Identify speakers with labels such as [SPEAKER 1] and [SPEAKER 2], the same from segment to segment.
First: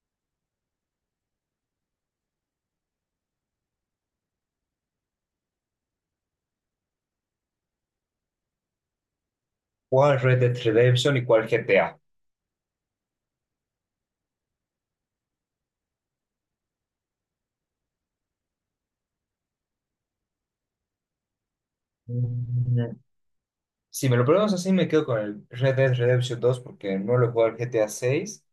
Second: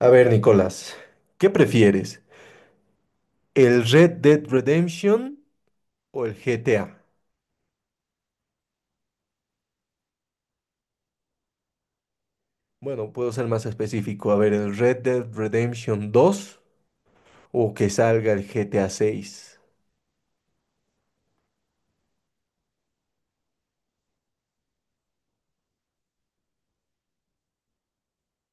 [SPEAKER 1] A ver, Nicolás, ¿qué prefieres? ¿El Red Dead Redemption o el GTA?
[SPEAKER 2] ¿Cuál Red Dead Redemption y cuál GTA?
[SPEAKER 1] Bueno, puedo ser más específico. A ver, ¿el Red Dead Redemption 2 o que salga el GTA 6?
[SPEAKER 2] Mm, Si me lo preguntas así, me quedo con el Red Dead Redemption 2 porque no lo he jugado al GTA 6.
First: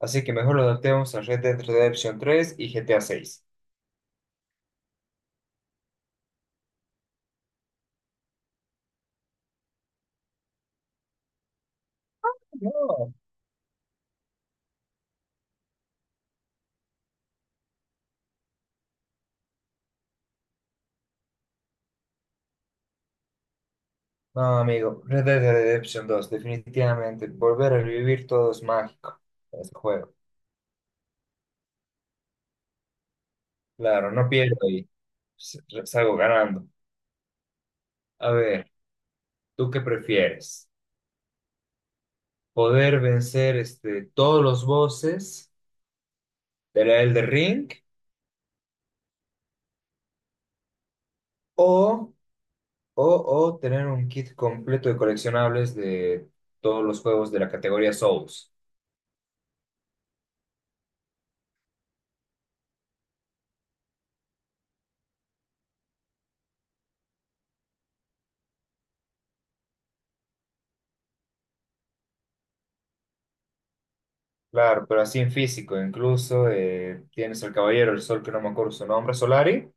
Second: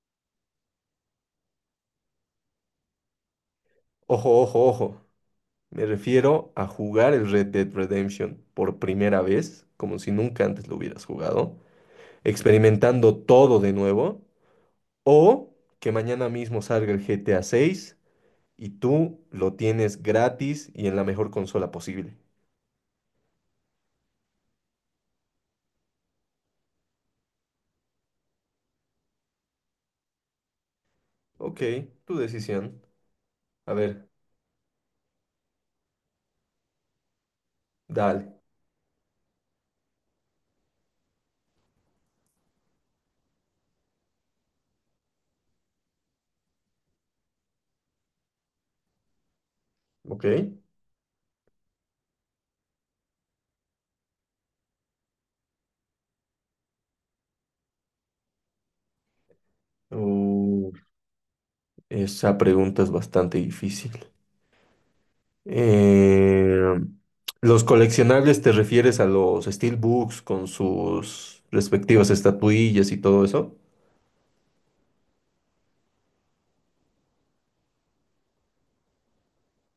[SPEAKER 2] Así que mejor lo adaptemos a Red Dead Redemption 3 y GTA 6.
[SPEAKER 1] Ojo, ojo, ojo. Me refiero a jugar el Red Dead Redemption por primera vez, como si nunca antes lo hubieras jugado,
[SPEAKER 2] No.
[SPEAKER 1] experimentando todo de nuevo, o que mañana mismo salga el GTA 6 y tú lo tienes gratis y en la mejor consola posible.
[SPEAKER 2] No, amigo, Red Dead Redemption 2, definitivamente. Volver a vivir todo es mágico en este juego.
[SPEAKER 1] Ok, tu decisión. A ver,
[SPEAKER 2] Claro, no pierdo y s- salgo ganando. A
[SPEAKER 1] dale.
[SPEAKER 2] ver, ¿tú qué prefieres? ¿Poder vencer todos los bosses del Elder Ring
[SPEAKER 1] Ok.
[SPEAKER 2] o O, o tener un kit completo de coleccionables de todos los juegos de la categoría Souls?
[SPEAKER 1] Uh, esa pregunta es bastante difícil. Eh, ¿Los coleccionables te refieres a los steelbooks con sus respectivas estatuillas y todo eso?
[SPEAKER 2] Claro, pero así en físico, incluso tienes al Caballero del Sol, que no me acuerdo su nombre, Solari,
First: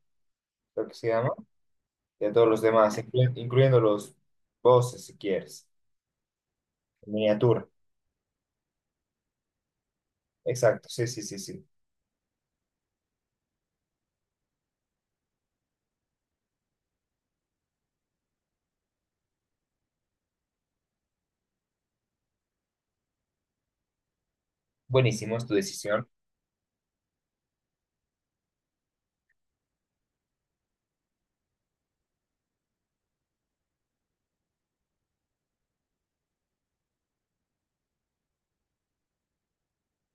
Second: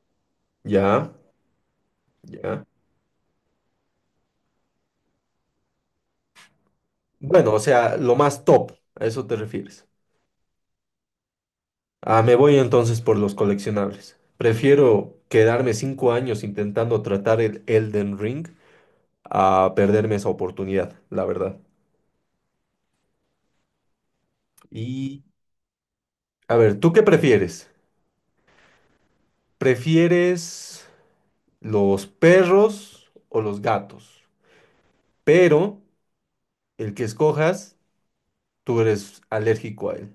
[SPEAKER 2] creo que se
[SPEAKER 1] Ya,
[SPEAKER 2] llama, y a todos los
[SPEAKER 1] ya.
[SPEAKER 2] demás, incluyendo los bosses, si quieres, en
[SPEAKER 1] Bueno, o
[SPEAKER 2] miniatura.
[SPEAKER 1] sea, lo más top, a eso te refieres.
[SPEAKER 2] Exacto, sí, sí, sí, sí.
[SPEAKER 1] Ah, me voy entonces por los coleccionables. Prefiero quedarme 5 años intentando tratar el Elden Ring a perderme esa oportunidad, la verdad. Y,
[SPEAKER 2] Buenísimo, es tu decisión.
[SPEAKER 1] a ver, ¿tú qué prefieres? ¿Prefieres los perros o los gatos? Pero el que escojas, tú eres alérgico a él.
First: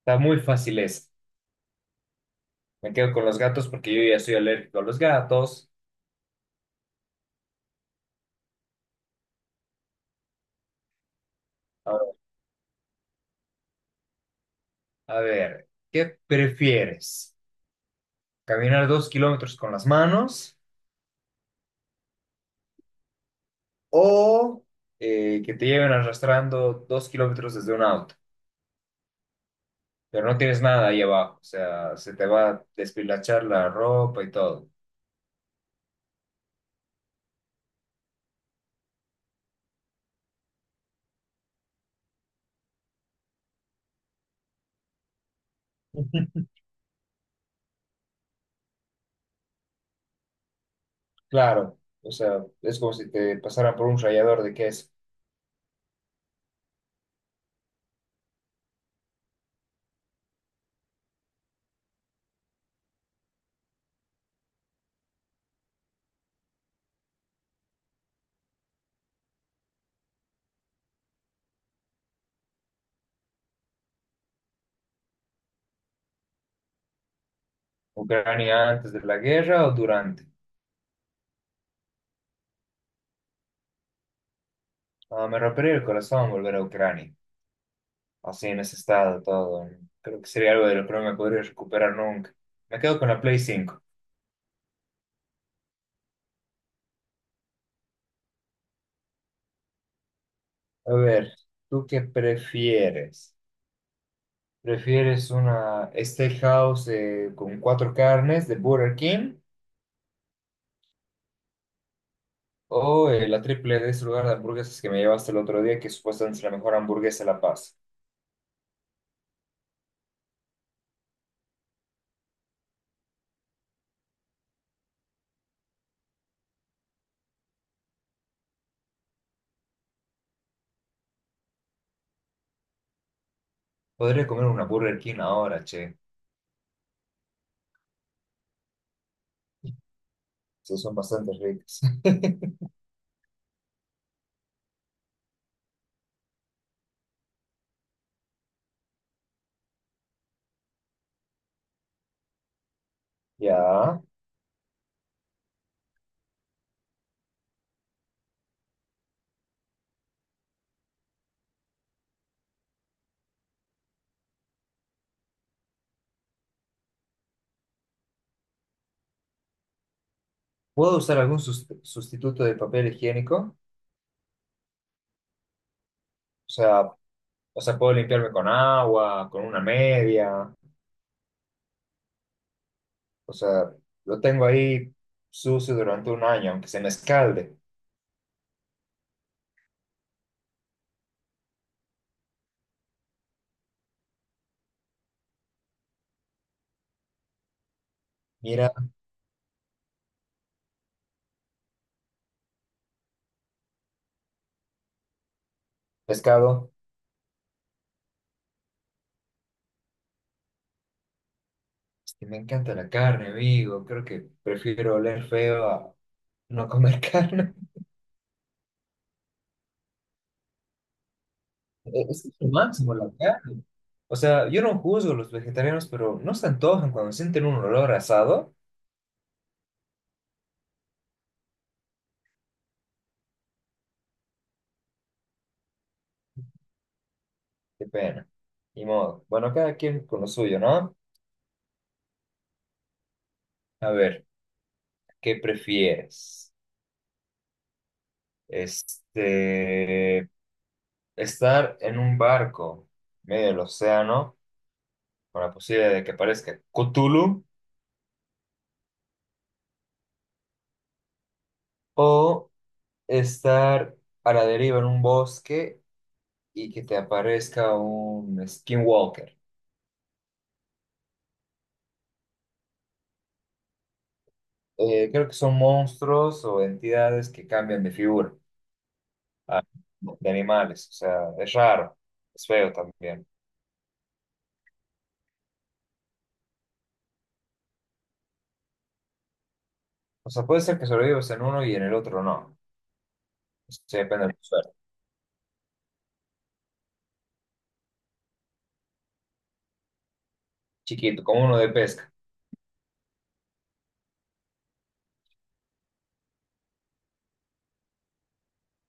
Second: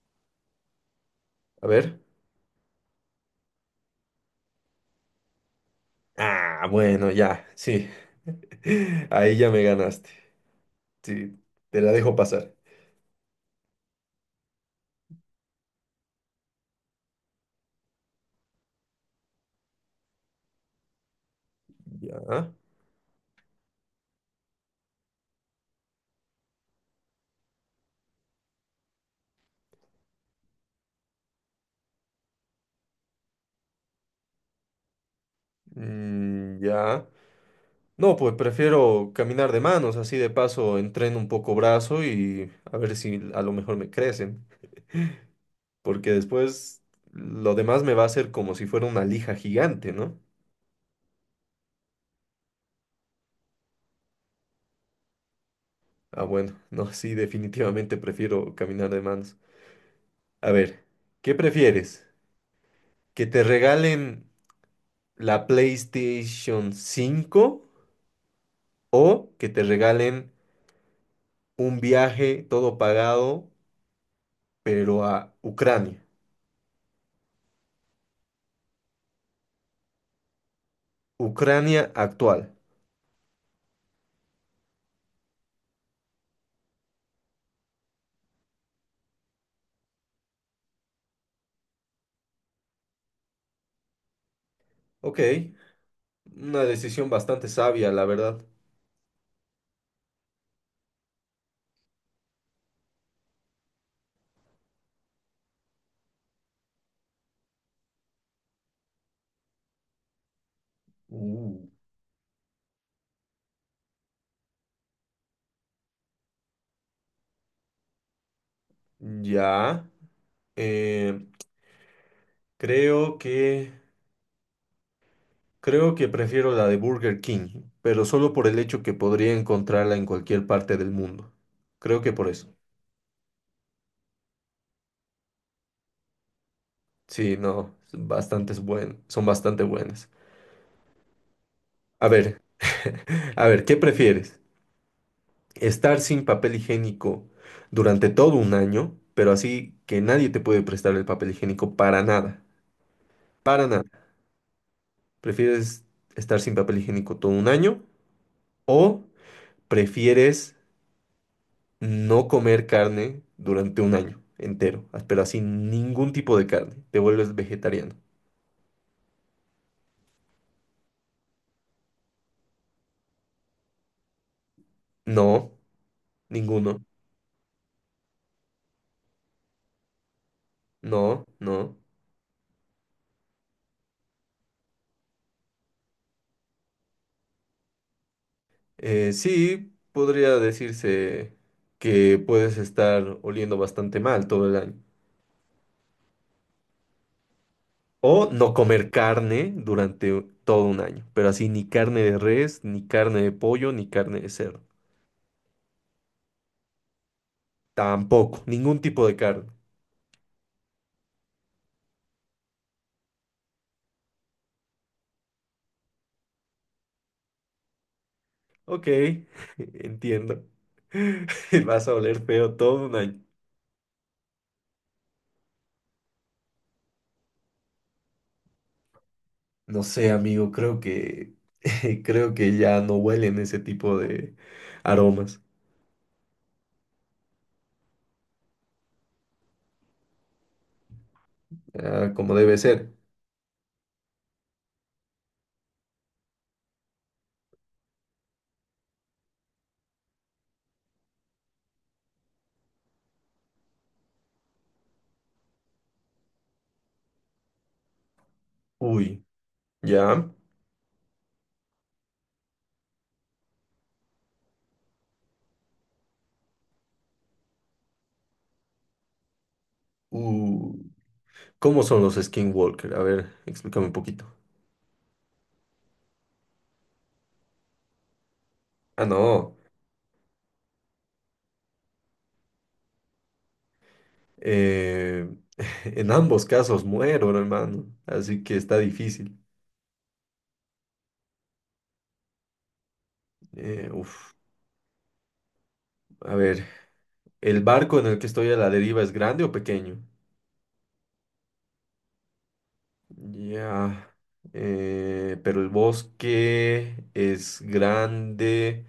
[SPEAKER 2] Está muy fácil esa.
[SPEAKER 1] A ver.
[SPEAKER 2] Me quedo con los gatos porque yo ya soy alérgico a los gatos.
[SPEAKER 1] Ah, bueno, ya, sí. Ahí ya me ganaste. Sí, te la
[SPEAKER 2] Ahora,
[SPEAKER 1] dejo pasar.
[SPEAKER 2] a ver, ¿qué prefieres? ¿Caminar 2 km con las manos
[SPEAKER 1] Ya.
[SPEAKER 2] o que te lleven arrastrando 2 km desde un auto, pero no tienes nada ahí abajo, o sea, se te va a despilachar la ropa y todo?
[SPEAKER 1] Mm, ya. No, pues prefiero caminar de manos, así de paso entreno un poco brazo y a ver si a lo mejor me crecen. Porque después lo demás me va a hacer como si fuera una lija gigante, ¿no?
[SPEAKER 2] Claro, o sea, es como si te pasaran por un rallador de queso.
[SPEAKER 1] Ah, bueno, no, sí, definitivamente prefiero caminar de manos. A ver, ¿qué prefieres? ¿Que te regalen la PlayStation 5 o que te regalen un viaje todo pagado, pero a Ucrania?
[SPEAKER 2] ¿Ucrania antes de la guerra o durante?
[SPEAKER 1] Ucrania actual.
[SPEAKER 2] Ah, me rompería el corazón volver a Ucrania, así en ese estado todo, ¿no? Creo que sería algo de lo que no me podría recuperar nunca. Me quedo con la Play 5.
[SPEAKER 1] Ok, una decisión bastante sabia, la verdad.
[SPEAKER 2] A ver, ¿tú qué prefieres? ¿Prefieres una steakhouse con cuatro carnes de Burger King
[SPEAKER 1] Uh.
[SPEAKER 2] o la triple de ese lugar de hamburguesas que me llevaste el otro día, que supuestamente es la mejor hamburguesa de La Paz?
[SPEAKER 1] Ya, eh, creo que... Creo que prefiero la de Burger King, pero solo por el hecho que podría encontrarla en cualquier parte del mundo. Creo que por eso.
[SPEAKER 2] Podría comer una Burger King ahora, che.
[SPEAKER 1] Sí, no, son bastante buenas.
[SPEAKER 2] Sí, son bastante ricas.
[SPEAKER 1] A ver, a ver, ¿qué prefieres? ¿Estar sin papel higiénico durante todo un año, pero así que nadie te puede prestar el papel higiénico para nada? Para nada.
[SPEAKER 2] Ya.
[SPEAKER 1] ¿Prefieres estar sin papel higiénico todo un año o prefieres no comer carne durante un año entero, ah, pero así ningún tipo de carne, te vuelves vegetariano?
[SPEAKER 2] ¿Puedo usar algún sustituto de papel higiénico?
[SPEAKER 1] No,
[SPEAKER 2] O sea,
[SPEAKER 1] ninguno,
[SPEAKER 2] o sea, puedo limpiarme con agua, con una media.
[SPEAKER 1] no, no.
[SPEAKER 2] O sea, lo tengo ahí sucio durante un año, aunque se me escalde.
[SPEAKER 1] Sí, podría decirse que puedes estar oliendo bastante mal todo el año. O no
[SPEAKER 2] Mira,
[SPEAKER 1] comer carne durante todo un año, pero así ni carne de res, ni carne de pollo, ni carne de cerdo.
[SPEAKER 2] pescado.
[SPEAKER 1] Tampoco, ningún tipo de carne.
[SPEAKER 2] Sí, me encanta la carne, amigo. Creo que prefiero oler feo a no comer carne.
[SPEAKER 1] Ok, entiendo. Vas a oler
[SPEAKER 2] Es lo
[SPEAKER 1] feo todo un
[SPEAKER 2] máximo la
[SPEAKER 1] año.
[SPEAKER 2] carne. O sea, yo no juzgo a los vegetarianos, pero no se antojan cuando sienten un olor a asado.
[SPEAKER 1] No sé, amigo, creo que creo que ya no huelen ese tipo de aromas,
[SPEAKER 2] Qué pena. Ni modo. Bueno, cada quien con lo suyo, ¿no?
[SPEAKER 1] ah, como debe ser.
[SPEAKER 2] A ver, ¿qué prefieres? Este, ¿Estar en un barco medio del océano con la posibilidad de que aparezca Cthulhu
[SPEAKER 1] Uy, ya.
[SPEAKER 2] o estar a la deriva en un bosque y que te aparezca un Skinwalker?
[SPEAKER 1] Uh, ¿Cómo son los skinwalker? A ver, explícame un poquito.
[SPEAKER 2] Creo que son monstruos o entidades que cambian de figura,
[SPEAKER 1] Ah, no.
[SPEAKER 2] ah, de animales. O sea, es raro, es feo también.
[SPEAKER 1] eh, en ambos casos muero, no, hermano, así que está difícil.
[SPEAKER 2] O sea, puede ser que sobrevivas en uno y en el otro no. Eso sí depende
[SPEAKER 1] Uf,
[SPEAKER 2] del suelo.
[SPEAKER 1] a ver, ¿el barco en el que estoy a la deriva es grande o pequeño?
[SPEAKER 2] Chiquito, como uno de pesca.
[SPEAKER 1] Ya. Pero el bosque es grande.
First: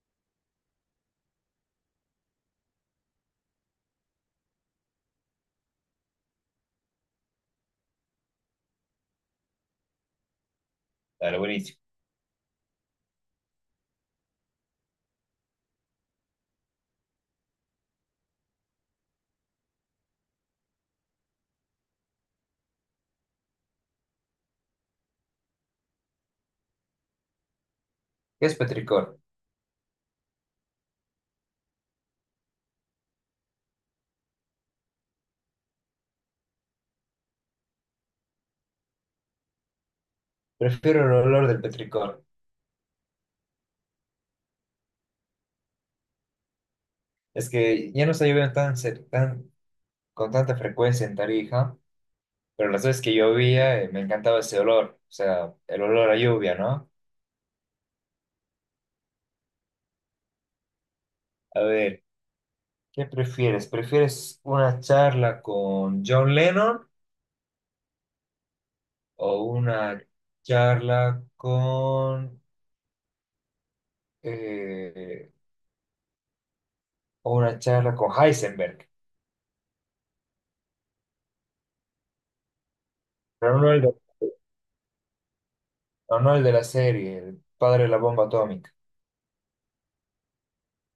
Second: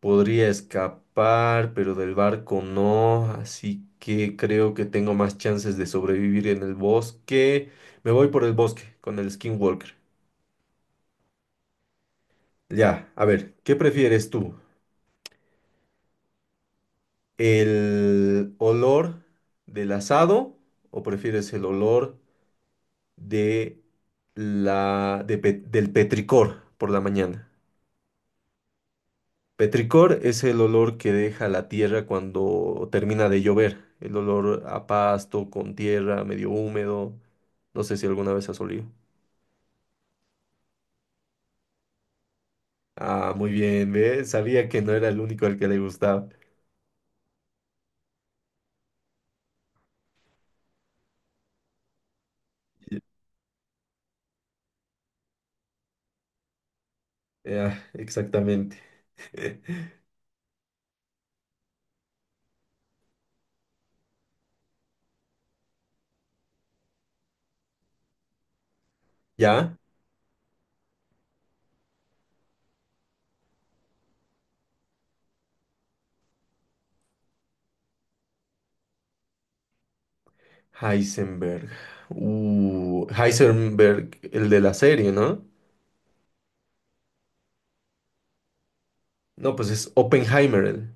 [SPEAKER 1] Podría escapar, pero del barco no, así que creo que tengo más chances de sobrevivir en el bosque. Me voy por el bosque con el Skinwalker.
[SPEAKER 2] Dale, buenísimo.
[SPEAKER 1] Ya, a ver, ¿qué prefieres tú? ¿El olor del asado o prefieres el olor de la de pe- del petricor por la mañana?
[SPEAKER 2] ¿Qué es petricor?
[SPEAKER 1] Petricor es el olor que deja la tierra cuando termina de llover, el olor a pasto, con tierra, medio húmedo. No sé si alguna vez has olido.
[SPEAKER 2] Prefiero el olor del petricor.
[SPEAKER 1] Ah, muy bien, ¿ves? Sabía que no era el único al que le gustaba.
[SPEAKER 2] Es que ya no está lloviendo tan con tanta frecuencia en Tarija, pero las
[SPEAKER 1] Y-
[SPEAKER 2] veces que llovía, me encantaba ese olor. O sea, el olor a lluvia, ¿no?
[SPEAKER 1] ah, exactamente.
[SPEAKER 2] A ver, ¿qué prefieres? ¿Prefieres una charla con John Lennon o
[SPEAKER 1] ¿Ya?
[SPEAKER 2] una charla con eh, o una charla con Heisenberg?
[SPEAKER 1] Heisenberg.
[SPEAKER 2] Pero no el de,
[SPEAKER 1] Heisenberg, el de la serie, ¿no?
[SPEAKER 2] no, no el de la serie, el padre de la bomba atómica.
[SPEAKER 1] No, pues es Oppenheimer. Él.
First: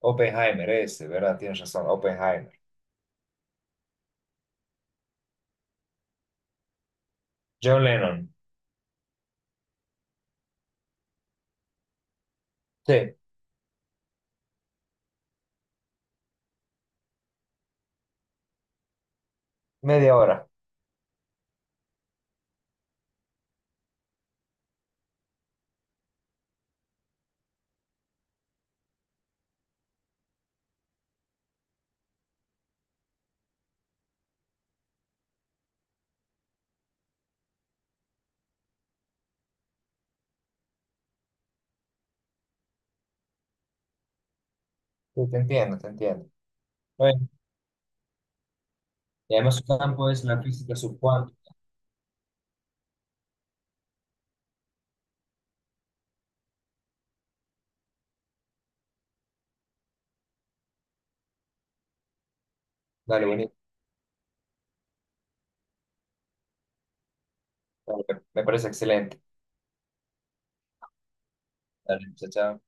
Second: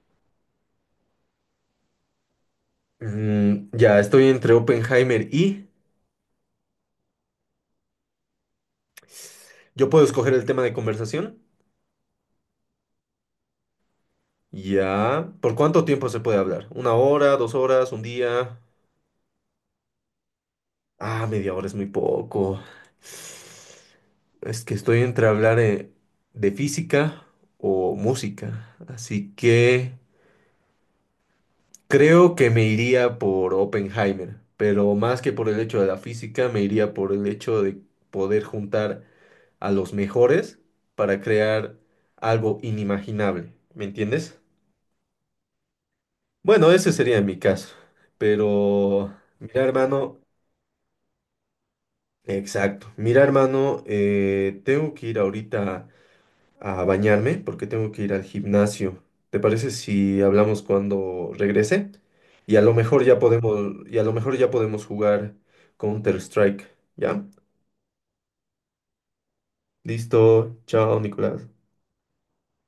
[SPEAKER 2] Oppenheimer, ese, ¿verdad? Tienes razón, Oppenheimer.
[SPEAKER 1] Mm, ya, estoy entre Oppenheimer y...
[SPEAKER 2] John Lennon.
[SPEAKER 1] ¿Yo puedo escoger el tema de conversación?
[SPEAKER 2] Sí,
[SPEAKER 1] Ya. ¿Por cuánto tiempo se puede hablar? ¿1 hora, 2 horas, 1 día?
[SPEAKER 2] media hora.
[SPEAKER 1] Ah, media hora es muy poco. Es que estoy entre hablar de física o música. Así que creo que me iría por Oppenheimer. Pero más que por el hecho de la física, me iría por el hecho de poder juntar a los mejores para crear algo inimaginable. ¿Me entiendes?
[SPEAKER 2] Sí, te entiendo, te entiendo.
[SPEAKER 1] Bueno, ese sería
[SPEAKER 2] Bueno,
[SPEAKER 1] mi caso. Pero,
[SPEAKER 2] y además
[SPEAKER 1] mira,
[SPEAKER 2] su campo
[SPEAKER 1] hermano,
[SPEAKER 2] es la física subcuántica.
[SPEAKER 1] exacto. Mira, hermano, tengo que ir ahorita a bañarme porque tengo que ir al gimnasio. ¿Te parece si hablamos cuando regrese?
[SPEAKER 2] Dale, bonito.
[SPEAKER 1] Y a lo mejor ya podemos jugar Counter-Strike. ¿Ya?
[SPEAKER 2] Me parece excelente.
[SPEAKER 1] Listo. Chao, Nicolás.
[SPEAKER 2] Dale, chao, chao.